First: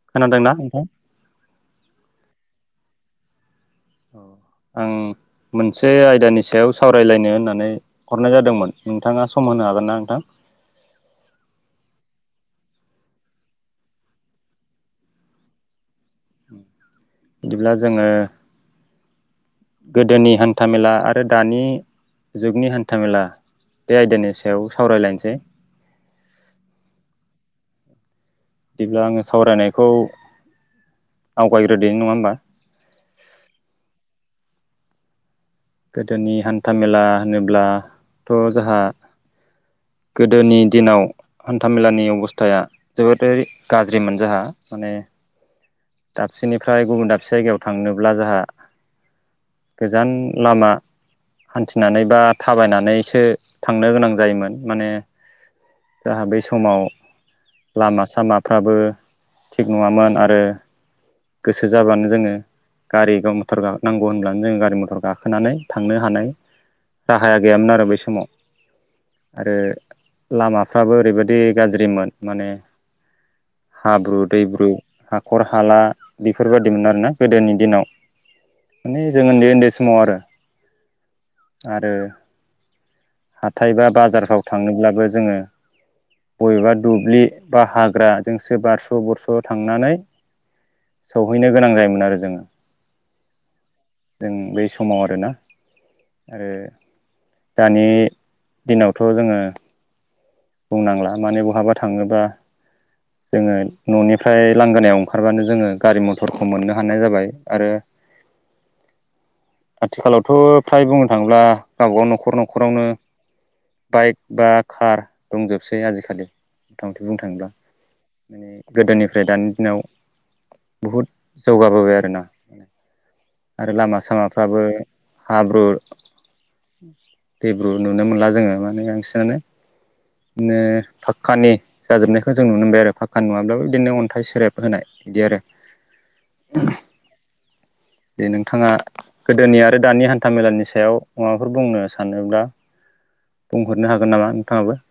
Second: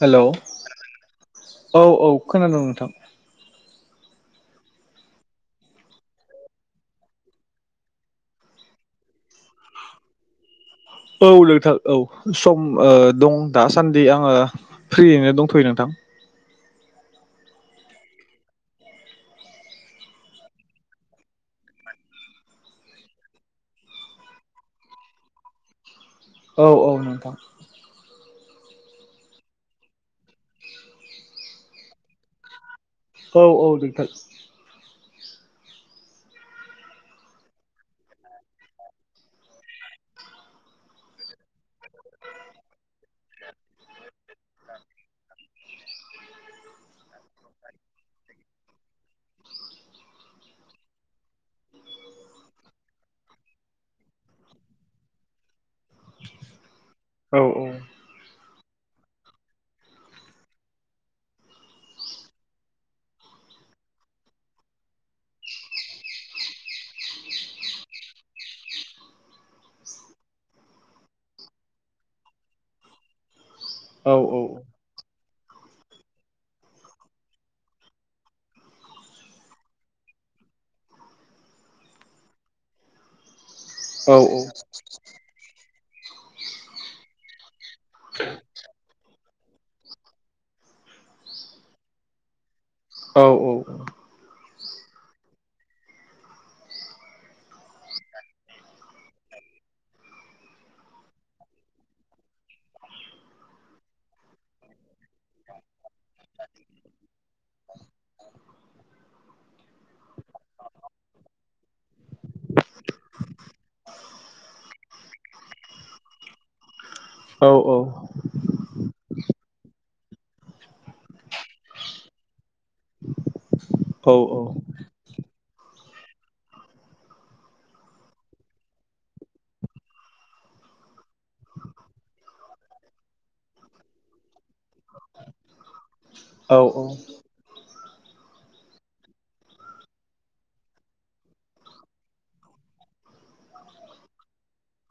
Hello खोनादोंना नोंथां? औ औ खोनादोंं नोंथां औ आं मोनसे आयदानि सायाव सावरायलायनो होननानै हरनाय जादोंमोन नोंथाङा सम होनो हागोन ना नोंथां। [inaudible] औ लोंथां औ सम दं दासान्दि आङो फ्रियैनो दंथ'यो नोंथां। बिदिब्ला जोङो गोदोनि हान्थामेला आरो दानि जुगनि हान्थामेला बे आयदानि सायाव सावरायलायनोसै औ औ नोंथां बिदिब्ला आङो सावरायनायखौ आवगायग्रोदोनि नङा होमबा। औ औ बेंटार [unintelligible] गोदोनि हान्था मेला होनोब्लाथ' जोंहा गोदोनि दिनाव हान्थामेलानि अबस्थाया जोबोरै गाज्रिमोन जोंहा। माने दाबसेनिफ्राय गुबुन दाबसे जायगायाव थांनोब्ला जोंहा गोजान लामा। हान्थिनानै बा थाबायनानैसो थांनो गोनां जायोमोन माने जोंहा बै समाव औ लामा सामाफ्राबो थिग नङामोन आरो। गोसो जाबानो जोङो गारि मथर नांगौ होनब्लानो जोङो गारि मथर गाखोनानै थांनो हानाय। राहाया गैयामोन आरो बै समाव। आरो लामाफ्राबो ओरैबायदि गाज्रिमोन माने औ हाब्रु, दैब्रु, हाखर हाला बेफोरबायदिमोन आरोना गोदोनि दिनाव। माने जों उन्दै उन्दै समाव आरो आरो - हाथाइ बा औ बाजारफ्राव थांनोब्लाबो जोङो बबेबा दुब्लि बा हाग्राजोंसो बारस' बरस' थांनानै। सौहैनो गोनां जायोमोन आरो जोङो। औ औ औ जों बै समाव आरोना। आरो दानि दिनावथ' जोङो बुंनांला माने बहाबा थाङोबा। जोङो न'निफ्राय लांगोनायाव ओंखारबानो जोङो गारि मथरखौ मोननो हानाय जाबाय आरो। [inaudible] आथिखालावथ' फ्राय बुंनो थाङोब्ला गावबाव न'खर न'खरावनो। बाइक बा कार दंजोबसै आजिखालि मुथा मुथि बुंनो थाङोब्ला माने गोदोनिफ्राय दानि दिनाव बहुद जौगाबोबाय आरोना। आरो लामा सामाफ्राबो हाब्रु दैब्रु नुनो मोनला जोङो माने बांसिनानो बिदिनो फाक्कानि जाजोबनायखौ जों नुनो मोनबाय आरो फाक्का नङाब्लाबो बिदिनो अन्थाइ सेरेब होनाय बिदि आरो। दे नोंथाङा गोदोनि आरो दानि हान्था मेलानि सायाव माबाफोर बुंनो सानोब्ला। बुंहरनो हागोन नामा नोंथाङाबो?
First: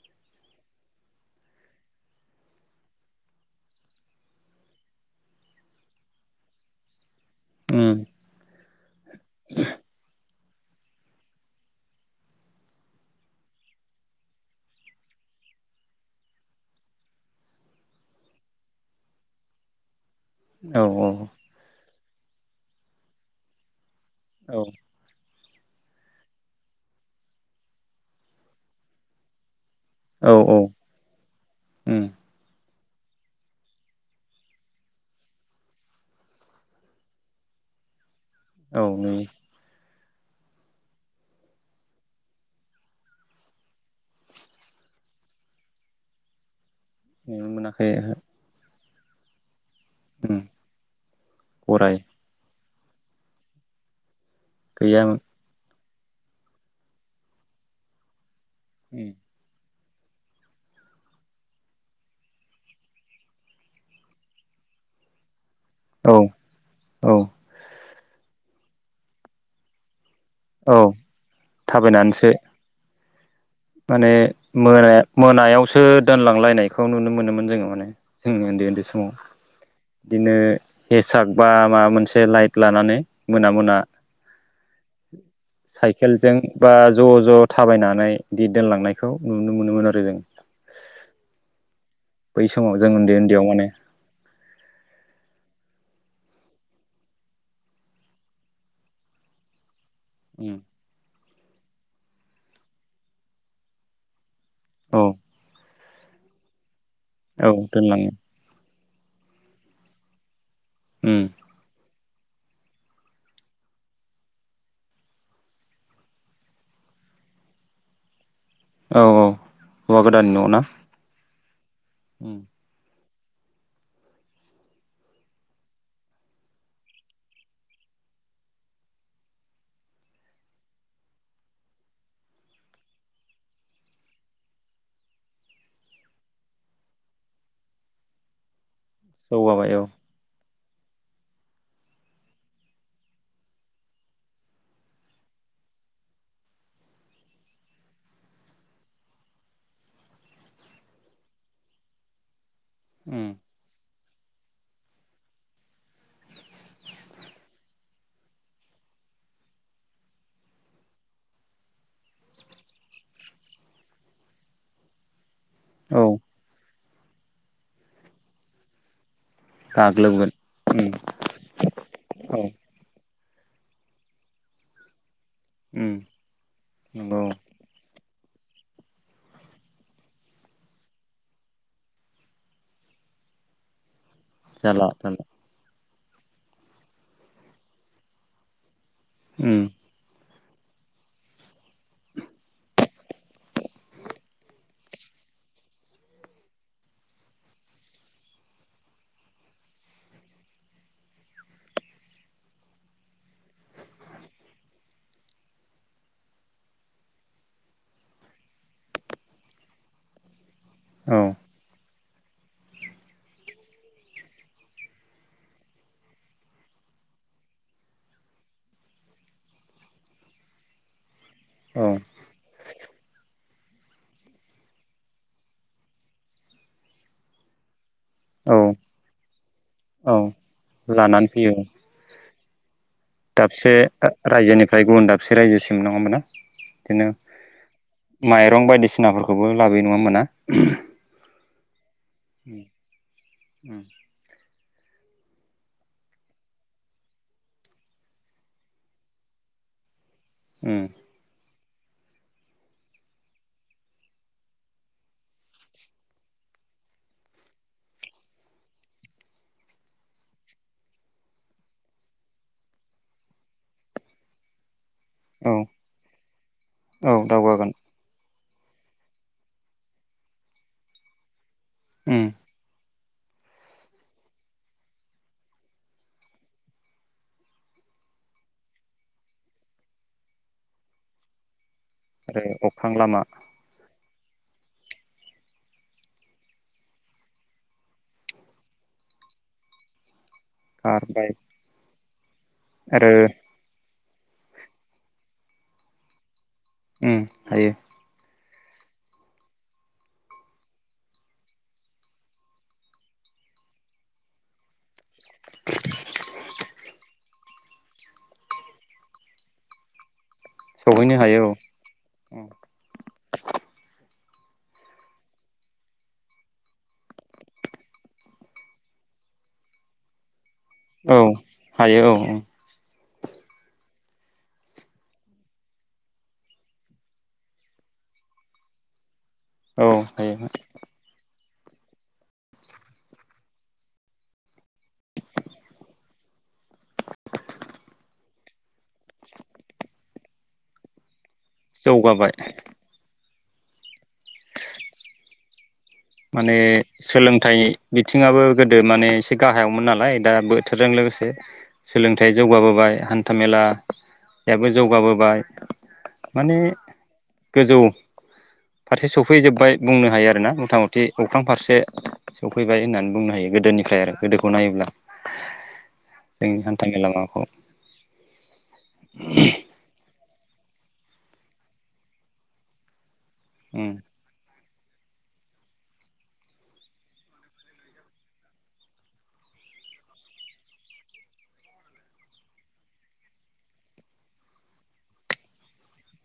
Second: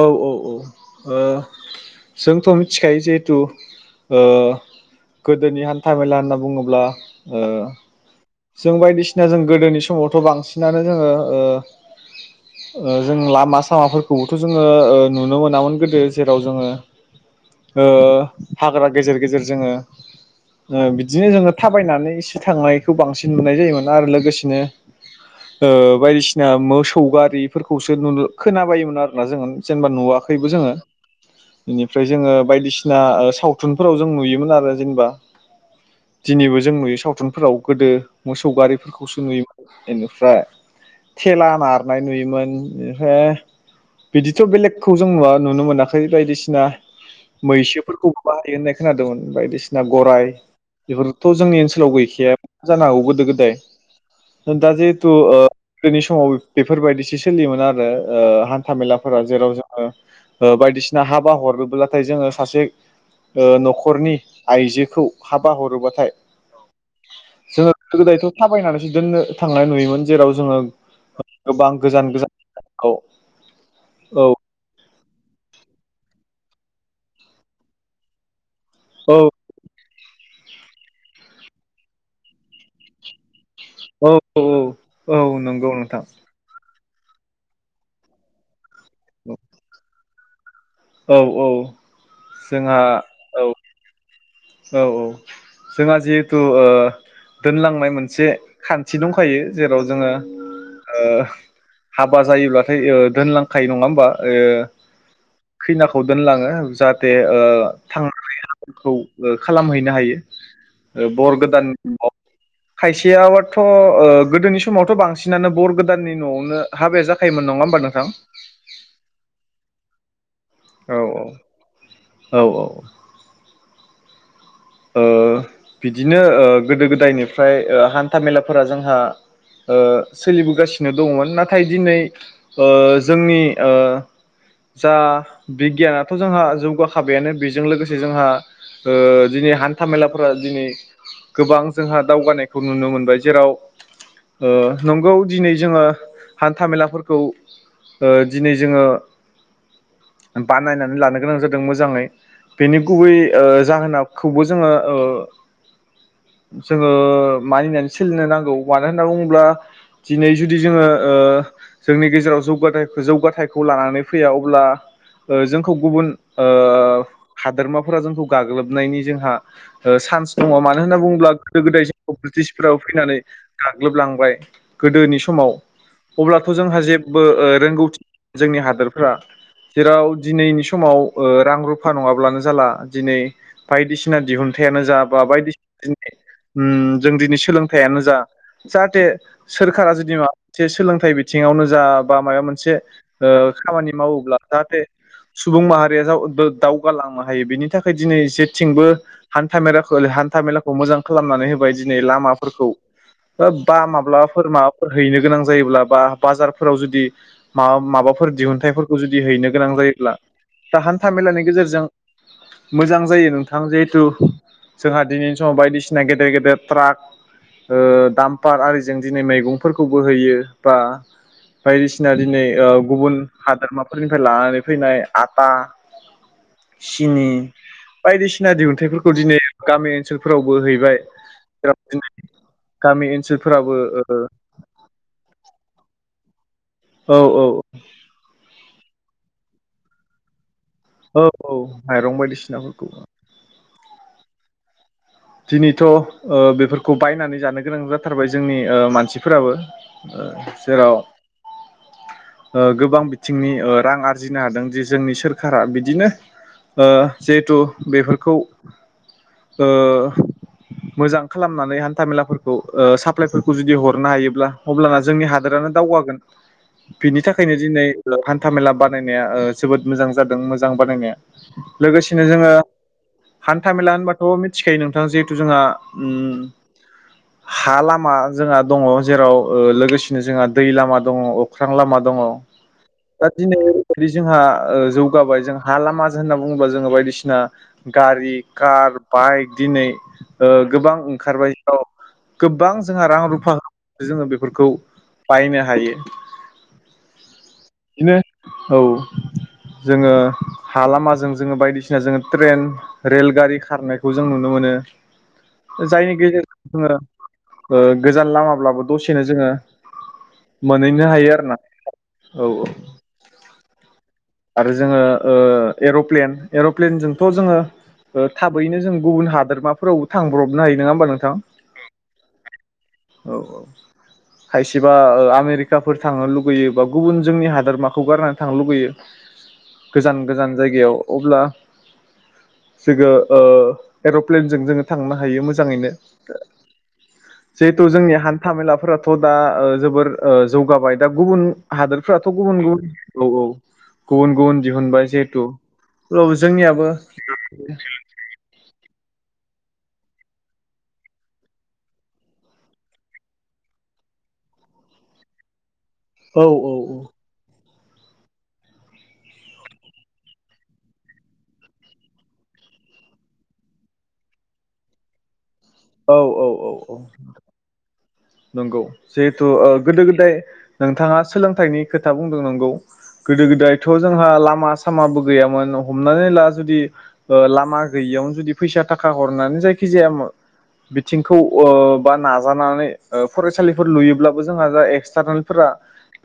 औ औ औ जोंथ' मिथिखायो जिहेथु गोदोनि हान्था मेला होनना बुङोब्ला उम जों बायदिसिना जों गोदोनि समावथ'। बांसिनानो जोङो जों लामा सामाफोरखौबोथ' जोङो नुनो मोनामोन गोदो जेराव जोङो हाग्रा गेजेर गेजेर जोङो। औ बिदिनो जोङो थाबायनानै एसे थांनायखौ बांसिन नुनाय जायोमोन। आरो लोगोसेनो औ बायदिसिना मोसौ गारिफोरखौसो नुनो खोनाबायोमोन आरोना जोंङो। जेनेबा औ नुवाखैबो औ जोङो उम बेनिफ्राय जोङो बायदिसि ना सावथुनफोराव जों नुयोमोन आरो जेनेबा दिनैबो जों नुयो सावथुनफोराव। गोदो मोसौ औ गारिफोरखौसो नुयो नुयोमोन बेनिफ्राय थेला नारनाय नुयोमोन बेनिफ्राय बिदिथ' बेलेगखौ जों नुवा नुनो मोनाखै बायदिसिना। नुनो मोनाखै ओहो मैसोफोरखौबो बाहायो होननाय खोनादोंमोन बायदिसिना।। गराइ उम बेफोरथ' जोंनि गराय ओनसोलाव गैखाया जानो हागौ गोदो गोदाय। दा जिहेथु गैयामोन गोदोनि समाव बेफोरबायदिसो सोलियोमोन आरो। हान्थामेलाफोरा जेराव जोङो बायदिसिना हाबा हरोब्लाथाय जोङो सासे न'खरनि आइजोखौ हा बा हरोबाथाय औ औ जोङो गोदो गोदायथ' थाबायनानैसो दोननो थांनाय नुयोमोन। जेराव जोङो औ गोबां गोजान थाबायनानैसो गोजान खौ माने मोनाय मोनायावसो दोनलांलायनायखौ नुनो मोनोमोन जोङो माने जोंनि, ओन्दै ओन्दै। बे समाव औ इदिनो हेसाग बा माबा मोनसे लाइट लानानै। मोना मोना औ औ औ नंगौ नोंथां साइकेलजों। बा ज' ज' थाबायनानै दि दोनलांनायखौ नुनो मोनोमोन आरो जों। औ औ बै समाव जोंहा जों उन्दै उन्दैयाव औ माने औ औ। जोंहा जिहेथु ओ दोनलांनाय मोनसे खान्थि दंखायो जेराव जोङो ओ हाबा जायोब्लाथाय ओ दोनलांखायो नङा होमबा जों ओ औ खैनाखौ दोनलाङो जाहाथे ओ औ दोनलाङो थांनानै खौ खालामहैनो हायो ओ बर गोदाननि न'वाव [inaudible] खायसेआथ' ओ गोदोनि समावथ' बांसिनानो बर गोदाननि न'वावनो हाबाया जाखायोमोन नङा होमबा नोंथां औ-औ हौवा गोदान औ-औ-औ-औ ओ बिदिनो ओ गोदो गोदायनिफ्राय ओ हान्था मेलाफोरा जोंहा ओ सोलिबोगासिनो दंमोन नाथाय दिनै ओ जोंनि ओ जा बिगियानआथ' जोंहा जौगाखाबायानो बेजों लोगोसे जोंहा ओ दिनै जौगाबाय औ हान्था मेलाफोरा दिनै गोबां जोंहा दावगानायखौ नुनो मोनबाय जेराव ओ नंगौ दिनै जोङो हान्था मेलाफोरखौ ओ दिनै जोङो बानायनानै लानो गोनां जादों मोजाङै बेनि गुबै ओ जाहोनखौबो जोङो [inaudible] जोङो मानिनानै सोलिनो नांगौ मानो होनना बुङोब्ला दिनै जुदि जोङो ओ जोंनि गेजेराव जौगा जौगाथाइखौ लानानै फैया अब्ला ओ जोंखौ औ गुबुन ओ हादोरमाफोरा जोंखौ गाग्लोबनायनि जोंहा ओ गाग्लोबगोन चान्स दङ मानो होनना बुङोब्ला गोदो गोदाय समाव औ ब्रिटिशफोराबो फैनानै गाग्लोबलांबाय गोदोनि सम समाव अब्लाथ' जोंहा नंगौ जेबबो ओ रोंगौथि जोंनि हादोरफोरा जेराव दिनैनि समाव ओ रां रुफा नङाब्लानो जाला दिनै बायदिसिना दिहुनथायानो जाला जा जाला बा बायदिसिना उम जों दिनै सोलोंथायानो जा जाहाथे सोरखारा जुदि मा सोलोंथाइ बिथिङावनो जा बा माबा मोनसे ओ खामानि मावोब्ला जाहाथे सुबुं माहारिया दावगालांनो हायो बिनि थाखाय दिनै एसे थिंबो हान्था मेलाखौ हान्था मेलाखौ मोजां खालामनानै होबाय दिनै लामाफोरखौ बा माब्लाफोर माबाफोर हैनो गोनां जायोब्ला बा बाजारफोराव जुदि माबा माबा माबाफोर दिहुनथाइफोरखौ जुदि हैनो गोनां जायोब्ला दा हान्था औ मेलानि गेजेरजों मोजां जायो नोंथां जिहेथु जोंहा दिनैनि समाव बायदिसिना गेदेर गेदेर ट्राक ओ दाम्फार आरिजों दिनै मैगंफोरखौबो होयो बा औ बायदिसिना दिनै ओ गुबुन हादोरमाफोरनिफ्राय लानानै फैनाय आटा सिनि बाय सिना औ दिहुनथाइफोरखौ दिनै गामि औ ओनसोलफोरावबो हैबाय लानानै फैयो बिदिनो दाबसे रायजोनिफ्राय गुबुन दाबसे रायजोसिम नंगोना इदिनो ओ औ माइरं बायदिसिना फोरखौबो लाबोयो नङा होमबा ना औ-औ माइरं बायदिसिनाफोरखौबो दिनैथ' ओ बेफोरखौ बायनानै जानो गोनां जाथारबाय जोंनि ओ मानसिफोराबो ओ उम जेराव ओ गोबां बिथिंनि ओ रां आरजिनो हादों जे जोंनि सोरखारा बिदिनो ओ जिहेथु बेफोरखौ ओ मोजां खालामनानै हान्था मेलाफोरखौ ओ साप्लायफोरखौ जुदि हरनो हायोब्ला अब्लाना जो जोंनि औ हादोरानो दावगागोन औ बिनि थाखायनो दावगागोन दिनै ओ हान थामेला बानायनाया ओ जोबोद मोजां जादों मोजां बानायनाया उम लोगोसेनो जोङो हान्थामेला होनबाथ' मिथिखायो नोंथां जिहेथु जोंहा उम हा लामा जोंहा दङ जेराव ओ लोगोसेनो जोंहा दै लामा दङ अ' ख्रां लामा दङ आरो अख्रां लामा दा दिनै फोरदि जोंहा ओ जौगाबाय जों हा लामाजों होनना बुङोबा जोङो बायदिसिना गारि कार बाइक दिनै ओ गोबां कार बाइक ओंखारबाय औ। गोबां जोंहा आरो रां रुफा जोङो बेफोरखौ बायनो हायो। उम हायो। बिदिनो औ जोङो हा लामाजों जोङो बायदिसिना जोङो ट्रेन रेलगारि खारनायखौ जों नुनो मोनो जायनि गेजेरजों जोङो ओ गोजान लामाब्लाबो दसेनो जोङो मोनहैनो हायो आरोना औ औ। आरो जोङो ओ एर'प्लेन एर'प्लेनजोंथ' जोङो ओ थाबैनो जों गुबुन हादोरमाफोरावबो थांब्रबनो हायो नोङा होमबा औ नोंथां? हायो औ औ औ औ। खायसेबा ओ आमेरिकाफोर थांनो लुगैयो बा गुबुन जोंनि हादोरमाखौ गारनानै थांनो लुगैयो। औ गोजान हायो गोजान जायगायाव अब्ला जोङो ओ एर'प्लेनजों जोङो थांनो हायो मोजाङैनो [unintelligible] जिहेथु जोंनि हान था मेलाफोराथ' दा ओ जोबोर ओ जौगाबाय दा गुबुन हादोरफ्राथ' जौगाबाय गुबुन गुबुन औ औ गुबुन गुबुन दिहुनबाय जिहेतु। माने सोलोंथाइ बिथिङाबो गोदो माने से गाहायावमोन नालाय दा बोथोरजों लोगोसे सोलोंथाइ जौगाबोबाय हान्थामेला बेबो जौगाबोबाय औ माने औ औ। गोजौ फारसे सफैजोबबाय बुंनो हायो आरोना मथा मथ थि अख्रां फारसे सौफैबाय होननानै बुंनो हायो गोदोनिफ्राय आरो गोदोखौ नायोब्ला। औ औ जोंनि औ हान्था औ मेला माबाखौ नंगौ जिहेथु ओ गोदो गोदाय नोंथाङा सोलोंथाइनि खोथा बुंदों नंगौ गोदो गोदायथ' उम जोंहा लामा सामाबो गैयामोन हमनानै ला जुदि ओ लामा गैयियावनो जुदि फैसा थाखा हरनानै जायखि जाया मो बिथिंखौ ओ बा नाजानानै ओ फरायसालिफोर लुयोब्लाबो जोंहा दा एक्सटारनेलफोरा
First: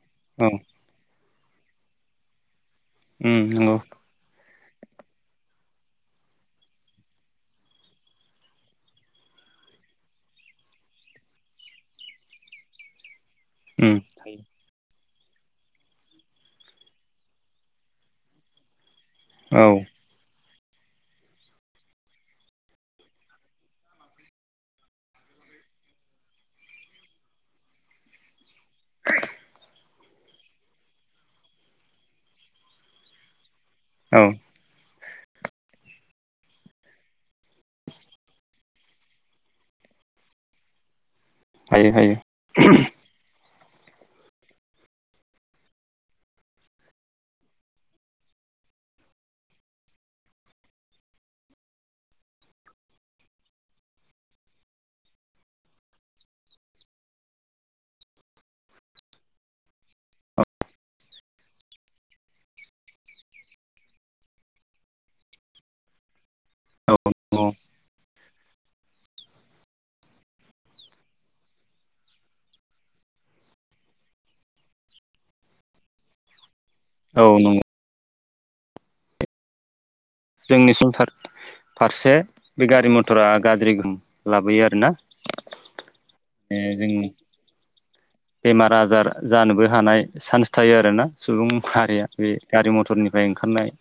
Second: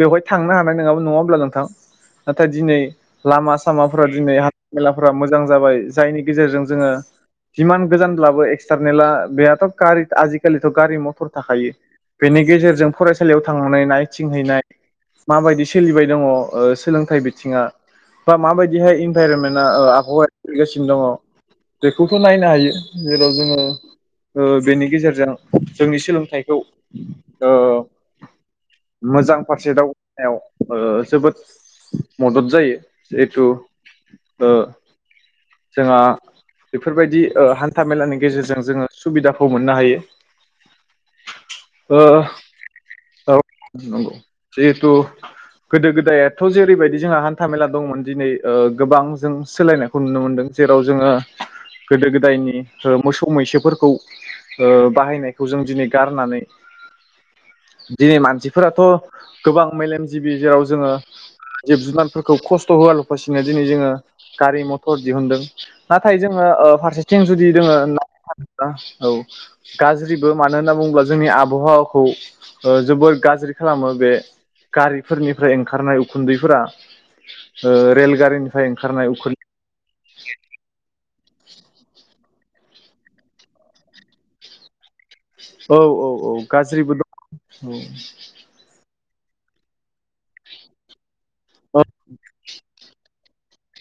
बेवहाय औ थांनो हानाय नोङामोन नङा होमब्ला नोंथां नाथाय दिनै उम लामा नंगौ सामाफोरा दिनै मेलाफोरा मोजां जाबाय जायनि गेजेरजों जोङो जिमान गोजानब्लाबो एक्सटारनेला बेहाथ' कारि आजिखालिथ' गारि मथर थाखायो बेनि गेजेरजों फरायसा सालियाव थांनानै उम नायथिंहैनाय माबायदि सोलिबाय दङ ओ सोलोंथाइ बिथिङा बा माबायदिहाय इन भाइर'मेना औ ओ आबहावा [unintelligible] बेखौथ' नायनो हायो जेराव जोङो ओ बेनि गेजेरजों जोंनि सोलोंथाइखौ ओ मोजां फारसे दावगानायाव ओ जोबोद मदद जायो जिहेथु औ ओ जोंहा बेफोरबायदि ओ हान्था मेलानि गेजेरजों जोङो सुबिदाखौ मोननो हायो। हायो ओ हायो [unintelligible] औ नंगौ जिहेथु गोदो गोदायाथ' जेरैबायदि जोंहा हान्था मेला दंमोन दिनै गोबां जों सोलायनायखौ नुनो मोनदों। जेराव जोंङो गोदो गोदायनि ओ मोसौ मैसोफोर खौ ओ बाहायनायखौ जों दिनै गारनानै दिनै मानसिफोराथ' गोबां मेलेमजिबि जेराव जोंङो जिब जुनारफोरखौ खस्थ' होआलफासिनो दिनै जोङो गारि मथर दिहुनदों नाथाय जोङो औ फारसेथिं नंगौ जुदि जोङो औ गाज्रिबो मानो होनना बुंङोब्ला जोंनि आबहावाखौ ओ जोबोर गाज्रि खालामो बे गारिफोरनिफ्राय ओंखारनाय उखुन्दैफोरा। औ नंगौ रेलगारिनिफ्राय ओंखारनाय उखुन जोंनिसिम फारसे। बे गारि मथरा गाज्रि लाबोयो आरो ना। औ औ औ गाज्रिबो दं औ। बेमार आजार जानोबो हानाय चान्स थायो आरोना सुबुं औ माहारिया बे गारि मथरनि फ्राय ओंखारनाय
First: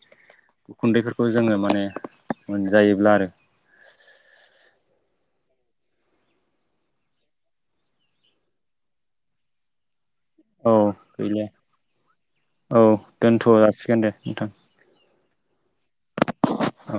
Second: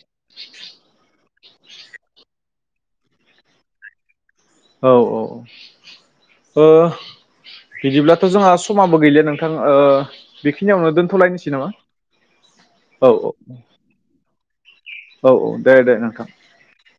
उखुन्दै खौ जोंङो माने मोनजायोब्ला आरो। औ औ। ओ बिदिब्लाथ' जोंहा समाबो गैले नोंथां ओ बेखिनियावनो औ गैलिया दोन्थ'लायनोसै नामा? औ औ दोनथ' जासिगोन दे नोंथां औ औ दे दे नोंथां। औ।